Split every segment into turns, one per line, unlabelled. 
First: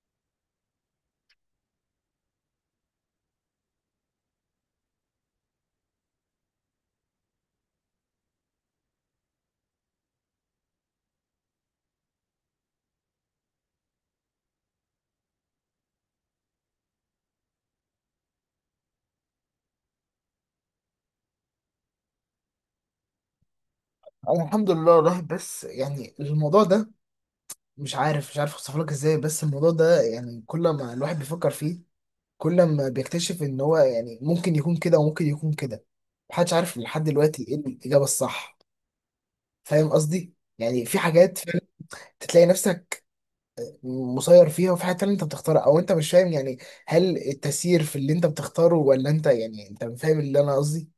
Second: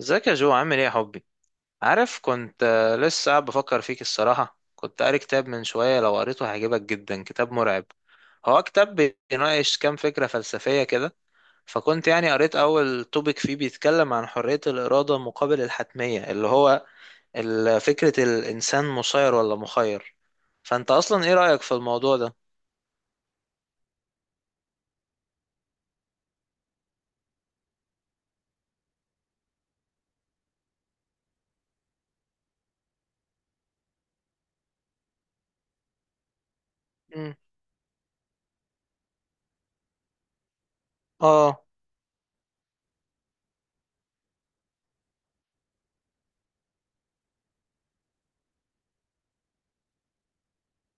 ازيك يا جو؟ عامل ايه يا حبي؟ عارف كنت لسه قاعد بفكر فيك. الصراحة كنت قاري كتاب من شوية، لو قريته هيعجبك جدا. كتاب مرعب. هو كتاب بيناقش كام فكرة فلسفية كده. فكنت يعني قريت أول توبيك فيه بيتكلم عن حرية الإرادة مقابل الحتمية، اللي هو فكرة الإنسان مسير ولا مخير. فأنت أصلا ايه رأيك في الموضوع ده؟
أنا الحمد لله الواحد، بس يعني الموضوع ده مش عارف اوصف لك ازاي. بس الموضوع ده يعني كل ما الواحد بيفكر فيه، كل ما بيكتشف ان هو يعني ممكن يكون كده وممكن يكون كده. محدش عارف لحد
مم.
دلوقتي ايه الاجابه الصح. فاهم قصدي؟ يعني في حاجات فعلا
اه.
تلاقي نفسك مسير فيها، وفي حاجات تانية انت بتختارها. او انت مش فاهم يعني هل التسيير في اللي انت بتختاره ولا انت؟ يعني انت فاهم اللي انا قصدي.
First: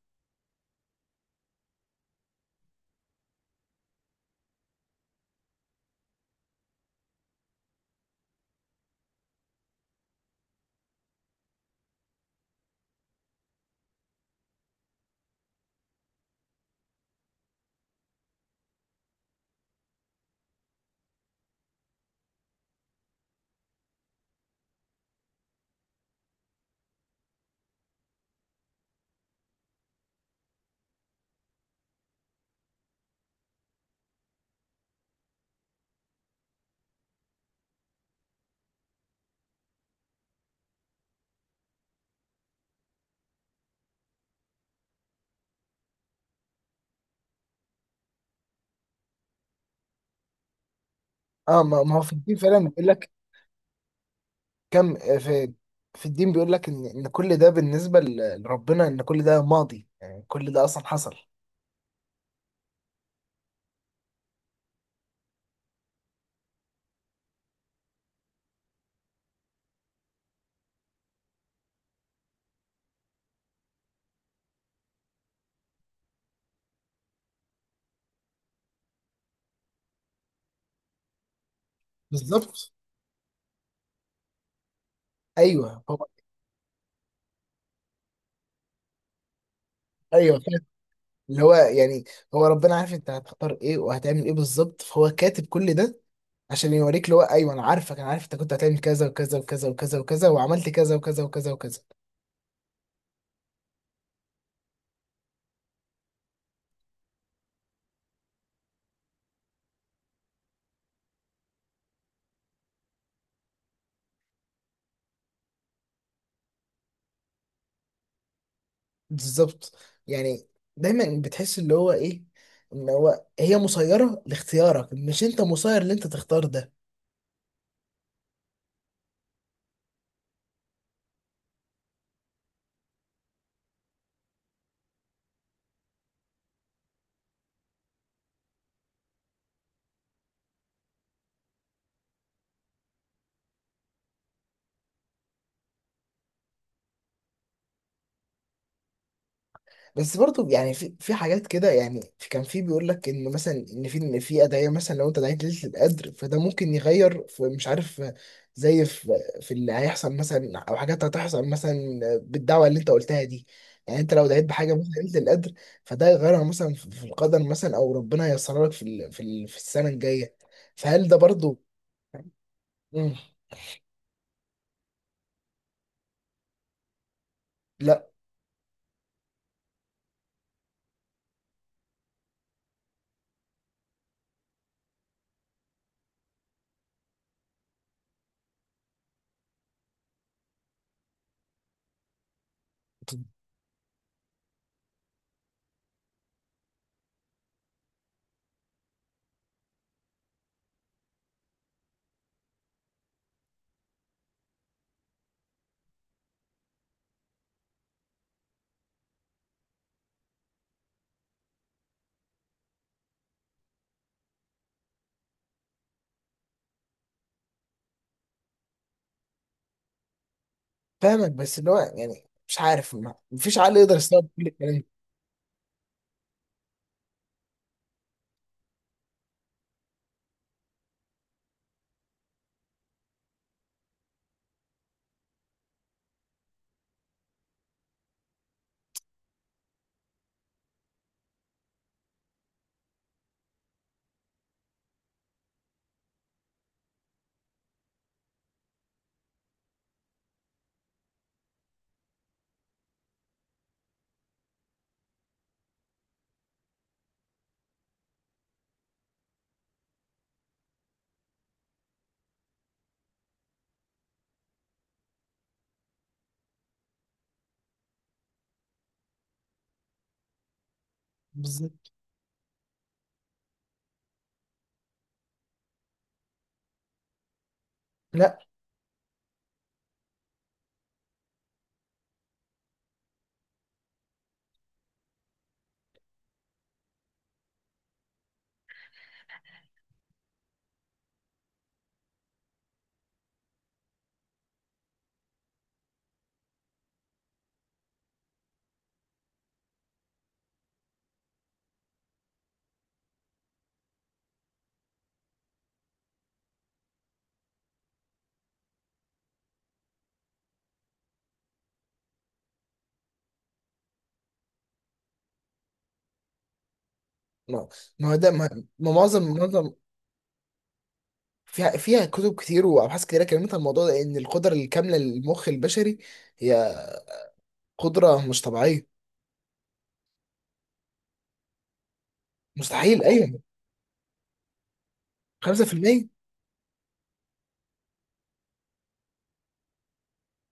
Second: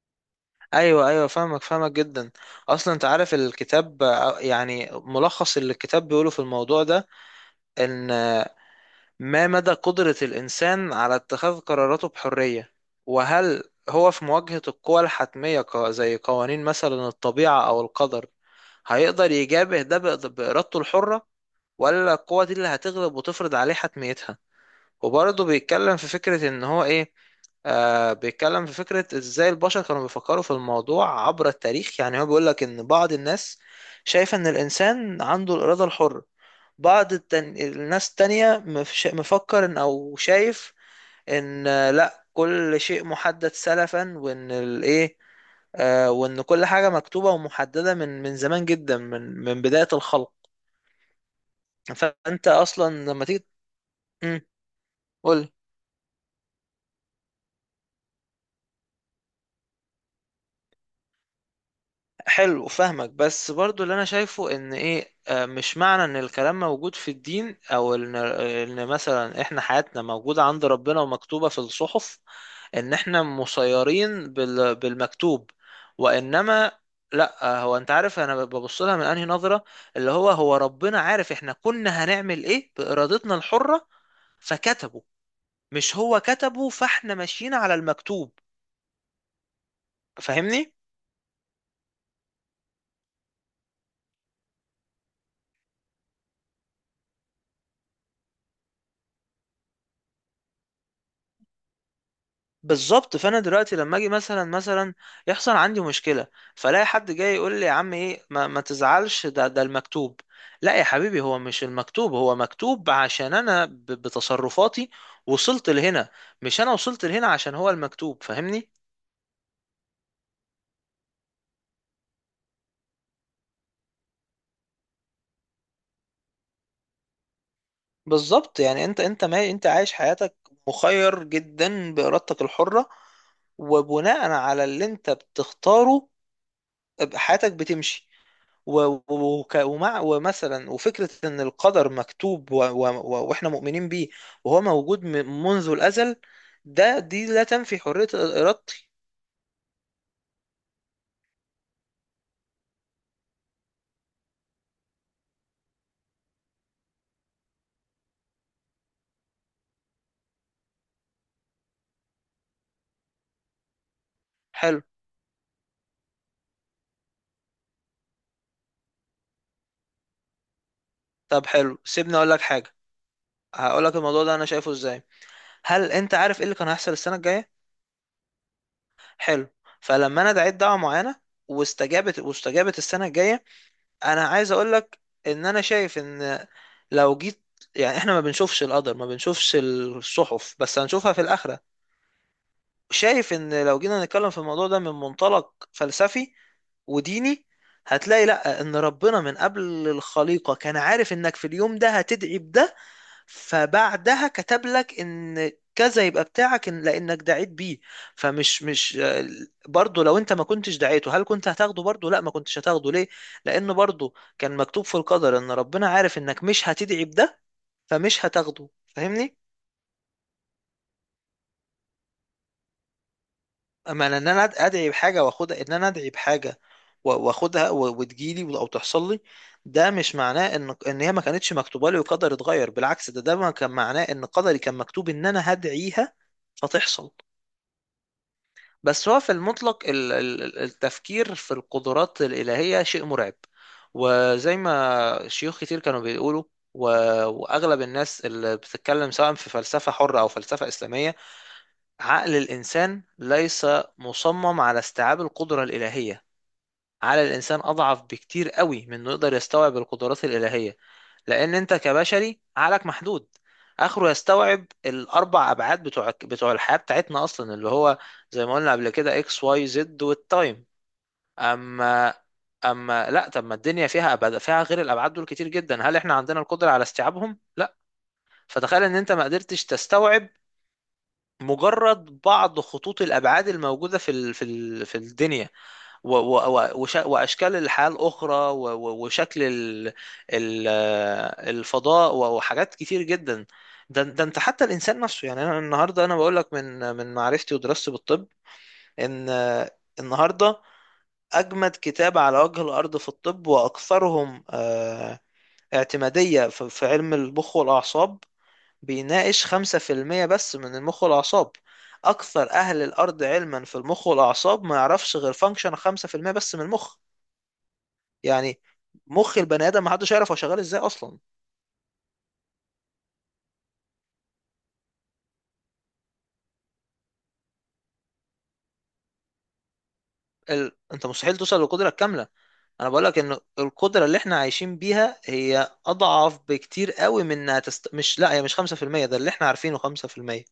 ايوه ايوه، فاهمك فاهمك جدا. اصلا انت عارف الكتاب، يعني ملخص اللي الكتاب بيقوله في الموضوع ده، إن ما مدى قدرة الإنسان على اتخاذ قراراته بحرية. وهل هو في مواجهة القوى الحتمية، زي قوانين مثلا الطبيعة أو القدر، هيقدر يجابه ده بإرادته الحرة، ولا القوة دي اللي هتغلب وتفرض عليه حتميتها؟ وبرضه بيتكلم في فكرة ان هو ايه. بيتكلم في فكرة ازاي البشر كانوا بيفكروا في الموضوع عبر التاريخ. يعني هو بيقولك ان بعض الناس شايفة ان الانسان عنده الارادة الحرة. الناس التانية مفكر ان او شايف ان لا كل شيء محدد سلفا، وان الايه وان كل حاجة مكتوبة ومحددة من زمان جدا من بداية الخلق.
اه، ما هو في الدين
فانت
فعلا بيقول
اصلا
لك.
لما تيجي
كم
قول.
في. في الدين بيقول لك ان كل ده بالنسبه ل- لربنا، ان كل ده ماضي، يعني كل ده اصلا حصل.
حلو، فاهمك. بس برضو اللي انا شايفه ان ايه، مش معنى ان الكلام موجود في الدين، او ان مثلا احنا حياتنا موجودة عند ربنا ومكتوبة في الصحف، ان احنا مسيرين بالمكتوب. وانما لا، هو انت عارف انا ببص لها من انهي نظرة. اللي هو ربنا عارف احنا كنا هنعمل
بالظبط.
ايه بارادتنا الحرة فكتبه،
ايوه
مش
هو.
هو كتبه فاحنا ماشيين على المكتوب.
ايوه فاهم.
فاهمني؟
اللي هو يعني هو ربنا عارف انت هتختار ايه وهتعمل ايه بالظبط، فهو كاتب كل ده عشان يوريك اللي هو: ايوه انا عارفك، انا عارف انت كنت هتعمل كذا وكذا وكذا وكذا وكذا، وعملت كذا وكذا وكذا وكذا.
بالظبط. فانا دلوقتي لما اجي مثلا يحصل عندي مشكله، فلاقي حد جاي يقول لي يا عم ايه، ما تزعلش، ده المكتوب. لا يا حبيبي، هو مش المكتوب، هو مكتوب عشان انا بتصرفاتي وصلت لهنا. مش انا وصلت لهنا عشان هو المكتوب. فاهمني؟
بالظبط. يعني دايما بتحس اللي هو ايه؟ ان هو، هي مسيره لاختيارك، مش انت مسير اللي انت تختار ده.
بالظبط. يعني انت ما انت عايش حياتك مخير جدا بارادتك الحره. وبناء على اللي انت بتختاره حياتك بتمشي. ومع ومثلا وفكرة إن القدر مكتوب وإحنا مؤمنين بيه، وهو موجود منذ الأزل. دي لا تنفي حرية إرادتي.
بس برضو يعني في حاجات كده. يعني في كان في بيقول لك ان مثلا ان في إن في ادعيه، مثلا لو انت دعيت ليله القدر فده ممكن يغير في، مش عارف، زي في اللي هيحصل مثلا، او حاجات هتحصل مثلا بالدعوه اللي انت قلتها دي. يعني انت لو دعيت بحاجه
حلو.
مثلا ليله القدر، فده يغيرها مثلا في القدر مثلا، او ربنا ييسرها لك في السنه الجايه. فهل ده
طب
برضو؟
حلو، سيبني أقول لك حاجة.
مم.
هقول لك الموضوع ده أنا شايفه إزاي. هل أنت عارف إيه اللي كان هيحصل السنة الجاية؟
لا،
حلو. فلما أنا دعيت دعوة معينة واستجابت السنة الجاية، أنا عايز أقول لك إن أنا شايف إن لو جيت، يعني إحنا ما بنشوفش القدر، ما بنشوفش الصحف بس هنشوفها في الآخرة، شايف ان لو جينا نتكلم في الموضوع ده من منطلق فلسفي وديني، هتلاقي لا، ان ربنا من قبل الخليقة كان عارف انك في اليوم ده هتدعي بده، فبعدها كتب لك ان كذا يبقى بتاعك لانك دعيت بيه. فمش مش برضه، لو انت ما كنتش دعيته هل كنت هتاخده برضه؟ لا، ما كنتش هتاخده. ليه؟ لان برضه كان مكتوب في القدر ان ربنا عارف انك مش هتدعي بده، فمش هتاخده. فاهمني؟
فاهمك. بس اللي هو يعني مش عارف، مفيش عقل يقدر
اما ان
يستوعب كل
انا
الكلام ده.
ادعي بحاجه واخدها، ان انا ادعي بحاجه واخدها وتجيلي او تحصل لي، ده مش معناه ان هي ما كانتش مكتوبه لي وقدر اتغير. بالعكس، ده ما كان معناه ان قدري كان مكتوب ان انا هدعيها فتحصل. بس هو في المطلق، التفكير في القدرات الالهيه شيء مرعب. وزي ما شيوخ كتير كانوا بيقولوا، و- واغلب الناس اللي بتتكلم سواء في فلسفه حره او فلسفه اسلاميه، عقل الإنسان ليس مصمم على استيعاب القدرة الإلهية. عقل الإنسان أضعف بكتير قوي من إنه يقدر يستوعب القدرات الإلهية. لأن أنت كبشري عقلك محدود. آخره يستوعب الأربع أبعاد بتوع الحياة بتاعتنا أصلا، اللي هو زي ما قلنا قبل كده إكس واي زد والتايم.
بالظبط.
أما لا، طب ما الدنيا فيها أبعاد فيها غير الأبعاد دول كتير جدا. هل إحنا عندنا القدرة على استيعابهم؟ لا.
لا.
فتخيل إن أنت ما قدرتش تستوعب مجرد بعض خطوط الأبعاد الموجودة في الدنيا، وأشكال الحياة الأخرى وشكل الفضاء، وحاجات كتير جدا. ده انت حتى الإنسان نفسه. يعني أنا النهاردة أنا بقول لك من معرفتي ودراستي بالطب، إن النهاردة أجمد كتاب على وجه الأرض في الطب وأكثرهم اعتمادية في علم المخ والأعصاب بيناقش 5% بس من المخ والأعصاب. أكثر أهل الأرض علما في المخ والأعصاب ما يعرفش غير فانكشن 5% بس من المخ.
ما ما هو ده. ما
يعني
ما معظم
مخ البني
معظم
آدم ما حدش يعرف هو شغال إزاي أصلا.
فيها كتب كتير وابحاث كتيره كلمت عن الموضوع ده ان القدره الكامله للمخ البشري هي قدره مش طبيعيه.
أنت مستحيل توصل للقدرة الكاملة. أنا
مستحيل،
بقولك
ايوه.
إن القدرة اللي إحنا عايشين بيها هي
5%.
أضعف بكتير قوي من إنها مش، لا هي مش 5%، ده اللي إحنا عارفينه 5%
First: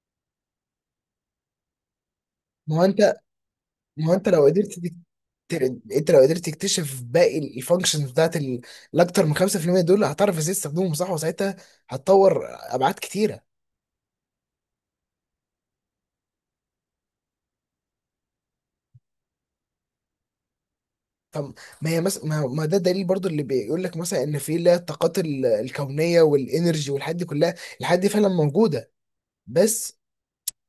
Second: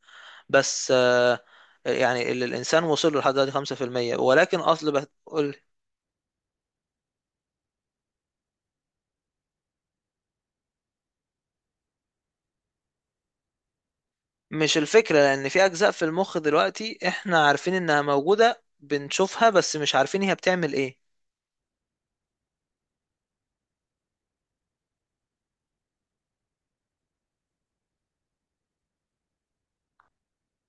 بس. يعني اللي
ما هو
الإنسان وصل
انت
له لحد دلوقتي
ما هو
5%،
انت لو
ولكن
قدرت
أصل بقى
تر- انت لو قدرت تكتشف باقي الفانكشنز بتاعت ال- الاكتر من 5% دول، هتعرف ازاي تستخدمهم صح، وساعتها هتطور ابعاد كتيره.
مش الفكرة. لأن في أجزاء في المخ دلوقتي إحنا عارفين إنها موجودة بنشوفها بس مش عارفين هي بتعمل إيه.
فما هي مس... ما... ما ده دليل برضو اللي بيقول لك مثلا ان في اللي هي الطاقات ال- الكونيه والانرجي والحاجات دي كلها. الحاجات دي فعلا موجوده، بس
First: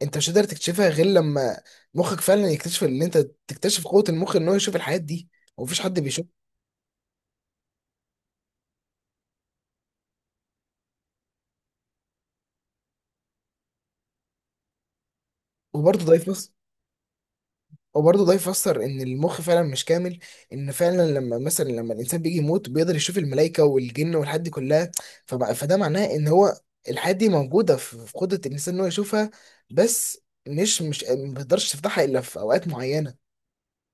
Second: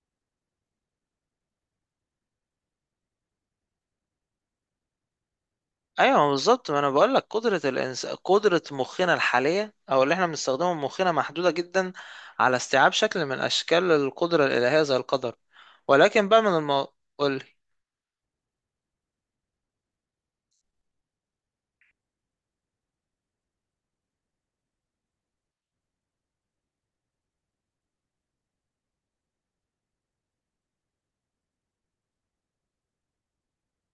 انت مش قادر تكتشفها غير لما مخك فعلا يكتشف ان انت تكتشف قوة المخ ان هو يشوف الحاجات دي. ومفيش حد بيشوف.
أيوة بالظبط، ما أنا بقول لك قدرة قدرة مخنا الحالية أو اللي إحنا بنستخدمه مخنا محدودة جدا على استيعاب شكل من أشكال القدرة الإلهية زي القدر.
وبرضه ده
ولكن بقى
يفسر.
من قولي.
وبرضه ده يفسر ان المخ فعلا مش كامل، ان فعلا لما مثلا لما الانسان بيجي يموت بيقدر يشوف الملائكة والجن والحاجات دي كلها. فبقى فده معناه ان هو، الحاجات دي موجودة في قدرة الانسان ان هو يشوفها، بس مش ما بيقدرش تفتحها الا في اوقات معينة.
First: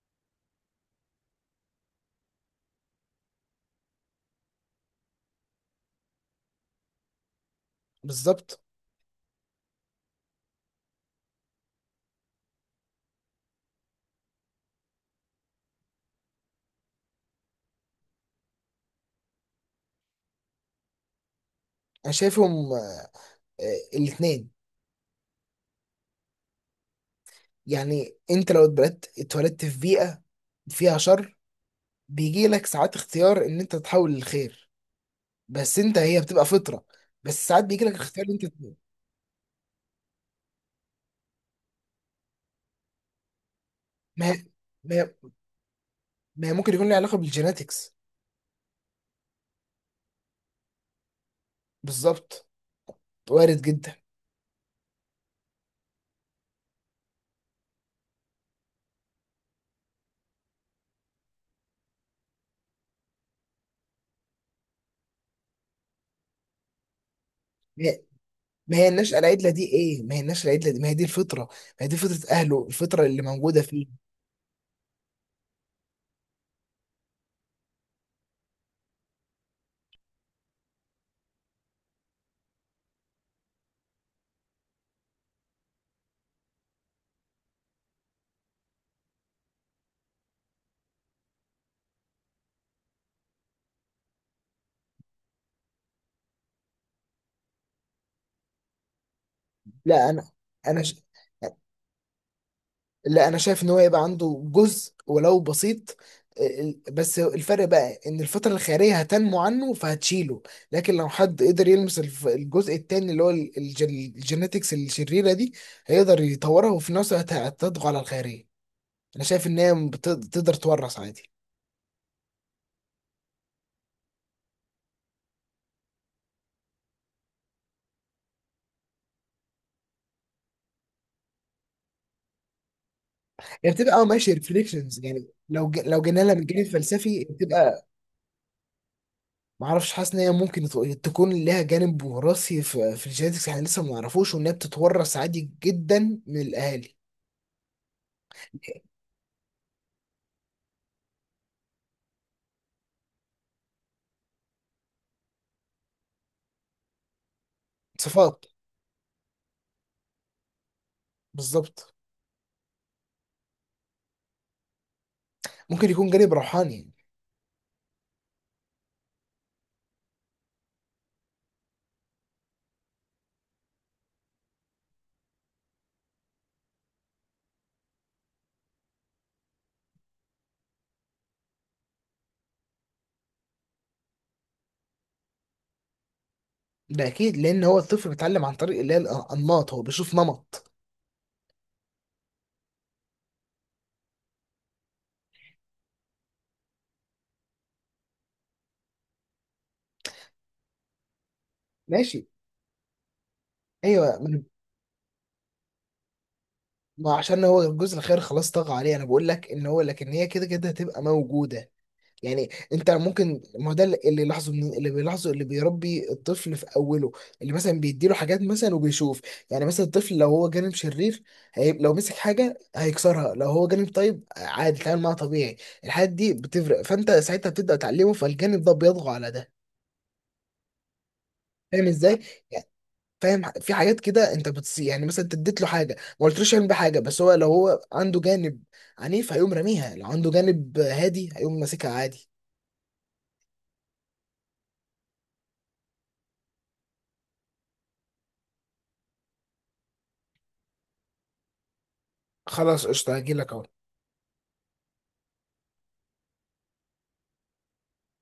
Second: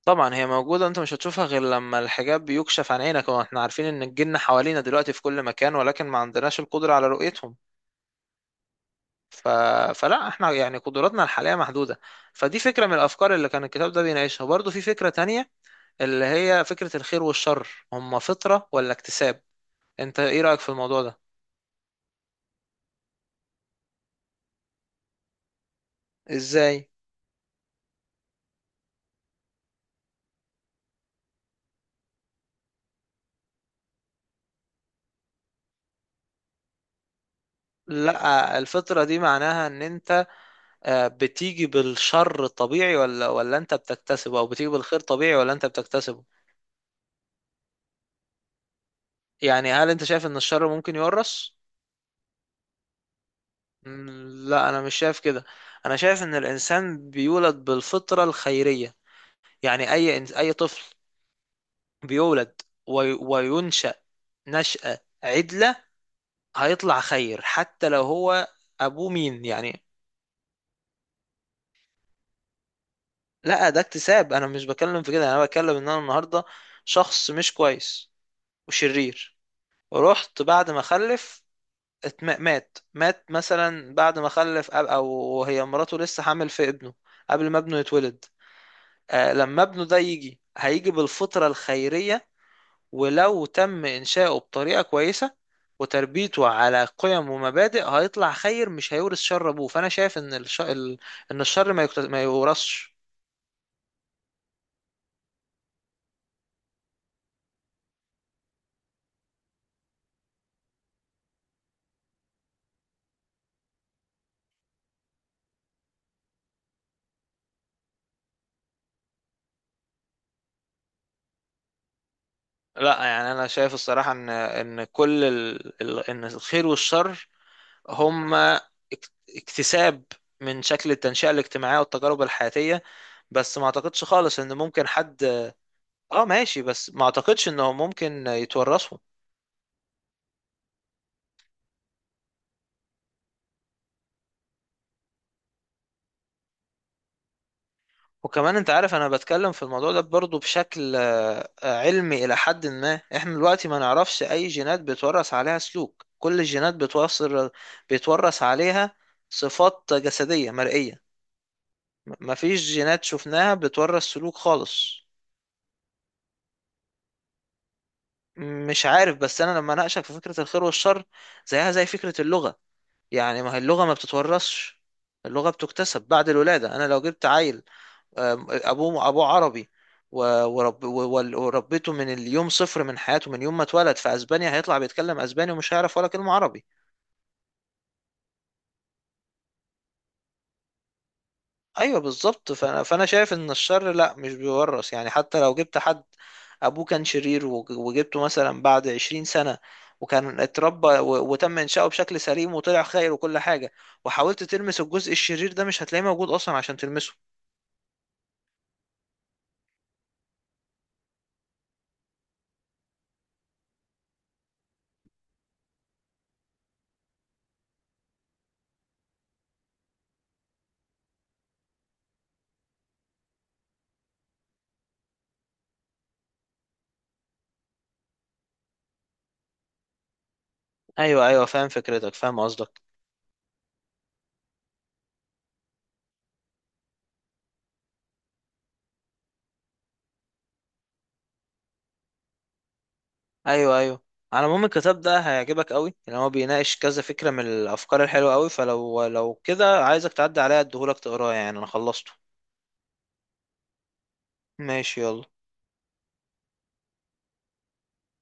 طبعا هي موجودة، أنت مش هتشوفها غير لما الحجاب بيكشف عن عينك. وإحنا عارفين إن الجن حوالينا دلوقتي في كل مكان، ولكن ما عندناش القدرة على رؤيتهم.
بالظبط.
ف... فلا احنا يعني قدراتنا الحالية محدودة. فدي فكرة من الأفكار اللي كان الكتاب ده بيناقشها. برضه في فكرة تانية، اللي هي فكرة الخير والشر هما فطرة ولا اكتساب. انت ايه رأيك في الموضوع ده؟
انا شايفهم الاتنين.
ازاي؟
يعني انت لو اتبلدت اتولدت في بيئة فيها شر، بيجي لك ساعات اختيار ان انت تتحول للخير. بس انت هي بتبقى فطره. بس ساعات بيجي لك اختيار ان انت ت-.
لا الفطرة دي معناها ان انت بتيجي بالشر الطبيعي، ولا انت
ما
بتكتسبه،
هي
او بتيجي
ما
بالخير
هي
طبيعي ولا انت بتكتسبه.
ما هي ممكن يكون له علاقه بالجيناتكس.
يعني هل انت شايف ان الشر ممكن يورث؟
بالظبط، وارد جدا.
لا انا مش شايف كده. انا شايف ان الانسان بيولد بالفطرة الخيرية. يعني اي اي طفل بيولد وي- وينشأ نشأة عدلة هيطلع خير،
ما
حتى
هي
لو هو
ما هي
أبوه
النشأة
مين
العدلة دي
يعني.
ايه؟ ما هي النشأة العدلة دي؟ ما هي دي الفطرة! ما هي دي فطرة اهله، الفطرة اللي موجودة
لا ده
فيه.
اكتساب، أنا مش بكلم في كده. أنا بكلم إن أنا النهاردة شخص مش كويس وشرير، ورحت بعد ما خلف، مات مثلا بعد ما خلف أب، أو هي مراته لسه حامل في ابنه قبل ما ابنه يتولد. لما ابنه ده يجي هيجي بالفطرة الخيرية. ولو تم إنشاؤه بطريقة كويسة وتربيته على قيم ومبادئ، هيطلع خير مش هيورث شر أبوه. فأنا
لا
شايف
انا.
إن
انا ش...
إن الشر ما يورثش.
لا انا شايف ان هو يبقى عنده جزء ولو بسيط. بس الفرق بقى ان الفترة الخيرية هتنمو عنه فهتشيله، لكن لو حد قدر يلمس الجزء التاني، اللي هو الجينيتكس الشريرة دي، هيقدر يطورها وفي نفس الوقت هتضغط على الخيرية. انا شايف ان هي تقدر تورث عادي.
لا يعني أنا شايف الصراحة إن كل إن الخير والشر هما اك- اكتساب من شكل التنشئة الاجتماعية والتجارب الحياتية. بس ما
هي بتبقى
أعتقدش
اه ماشي
خالص إن ممكن
ريفليكشنز.
حد.
يعني لو لو جينا
آه
لها من
ماشي،
الجانب
بس ما
الفلسفي
أعتقدش إنهم
بتبقى.
ممكن يتورثوا.
معرفش، حاسس ان هي ممكن تكون لها جانب وراثي في الجينيتكس، احنا لسه ما نعرفوش، وان هي بتتورث عادي جدا من الاهالي.
وكمان انت عارف انا بتكلم في الموضوع ده برضه بشكل علمي الى حد ما. احنا دلوقتي ما نعرفش اي جينات بيتورث عليها سلوك. كل الجينات بتوصل بيتورث
صفات.
عليها صفات جسدية مرئية.
بالظبط.
مفيش جينات شفناها بتورث سلوك خالص.
ممكن يكون جانب روحاني.
مش عارف. بس انا لما اناقشك في فكرة الخير والشر زيها زي فكرة اللغة. يعني ما هي اللغة ما بتتورثش. اللغة بتكتسب بعد الولادة. انا لو جبت عيل، ابوه عربي و- ورب و- وربيته من اليوم صفر من حياته، من يوم ما اتولد، في اسبانيا، هيطلع بيتكلم اسباني ومش هيعرف ولا كلمة عربي.
ده اكيد لان هو الطفل بيتعلم عن طريق اللي هي الانماط، هو بيشوف نمط.
ايوه بالظبط. فانا شايف ان الشر لا مش بيورث. يعني حتى لو جبت حد ابوه كان شرير وجبته مثلا بعد 20 سنة، وكان اتربى وتم انشاؤه بشكل
ماشي.
سليم وطلع خير وكل حاجة،
ايوه
وحاولت تلمس الجزء الشرير ده مش هتلاقيه موجود اصلا عشان
ما
تلمسه.
عشان هو الجزء الخير خلاص طغى عليه. انا بقول لك ان هو لكن هي كده كده هتبقى موجوده. يعني انت ممكن، ما هو ده اللي بيلاحظه، من اللي بيلاحظه اللي بيربي الطفل في اوله، اللي مثلا بيديله حاجات مثلا وبيشوف. يعني مثلا الطفل لو هو جانب شرير، هي... لو مسك حاجه هيكسرها، لو هو جانب طيب عادي يتعامل معاها طبيعي. الحاجات دي بتفرق، فانت ساعتها بتبدا تعلمه فالجانب ده بيطغى على ده.
ايوه ايوه، فاهم
فاهم
فكرتك
ازاي؟
فاهم
يعني
قصدك.
فاهم، في حاجات كده انت بتص، يعني مثلا انت اديت له حاجه ما قلتلوش يعمل بيها حاجه، بس هو لو هو عنده جانب عنيف هيقوم راميها، لو عنده جانب هادي هيقوم ماسكها عادي.
ايوه ايوه. على العموم الكتاب ده هيعجبك قوي لان هو بيناقش كذا فكره من الافكار الحلوه قوي. فلو كده عايزك تعدي عليا اديهولك تقراه، يعني انا خلصته.
خلاص قشطه، هجيلك اهو.
ماشي، يلا.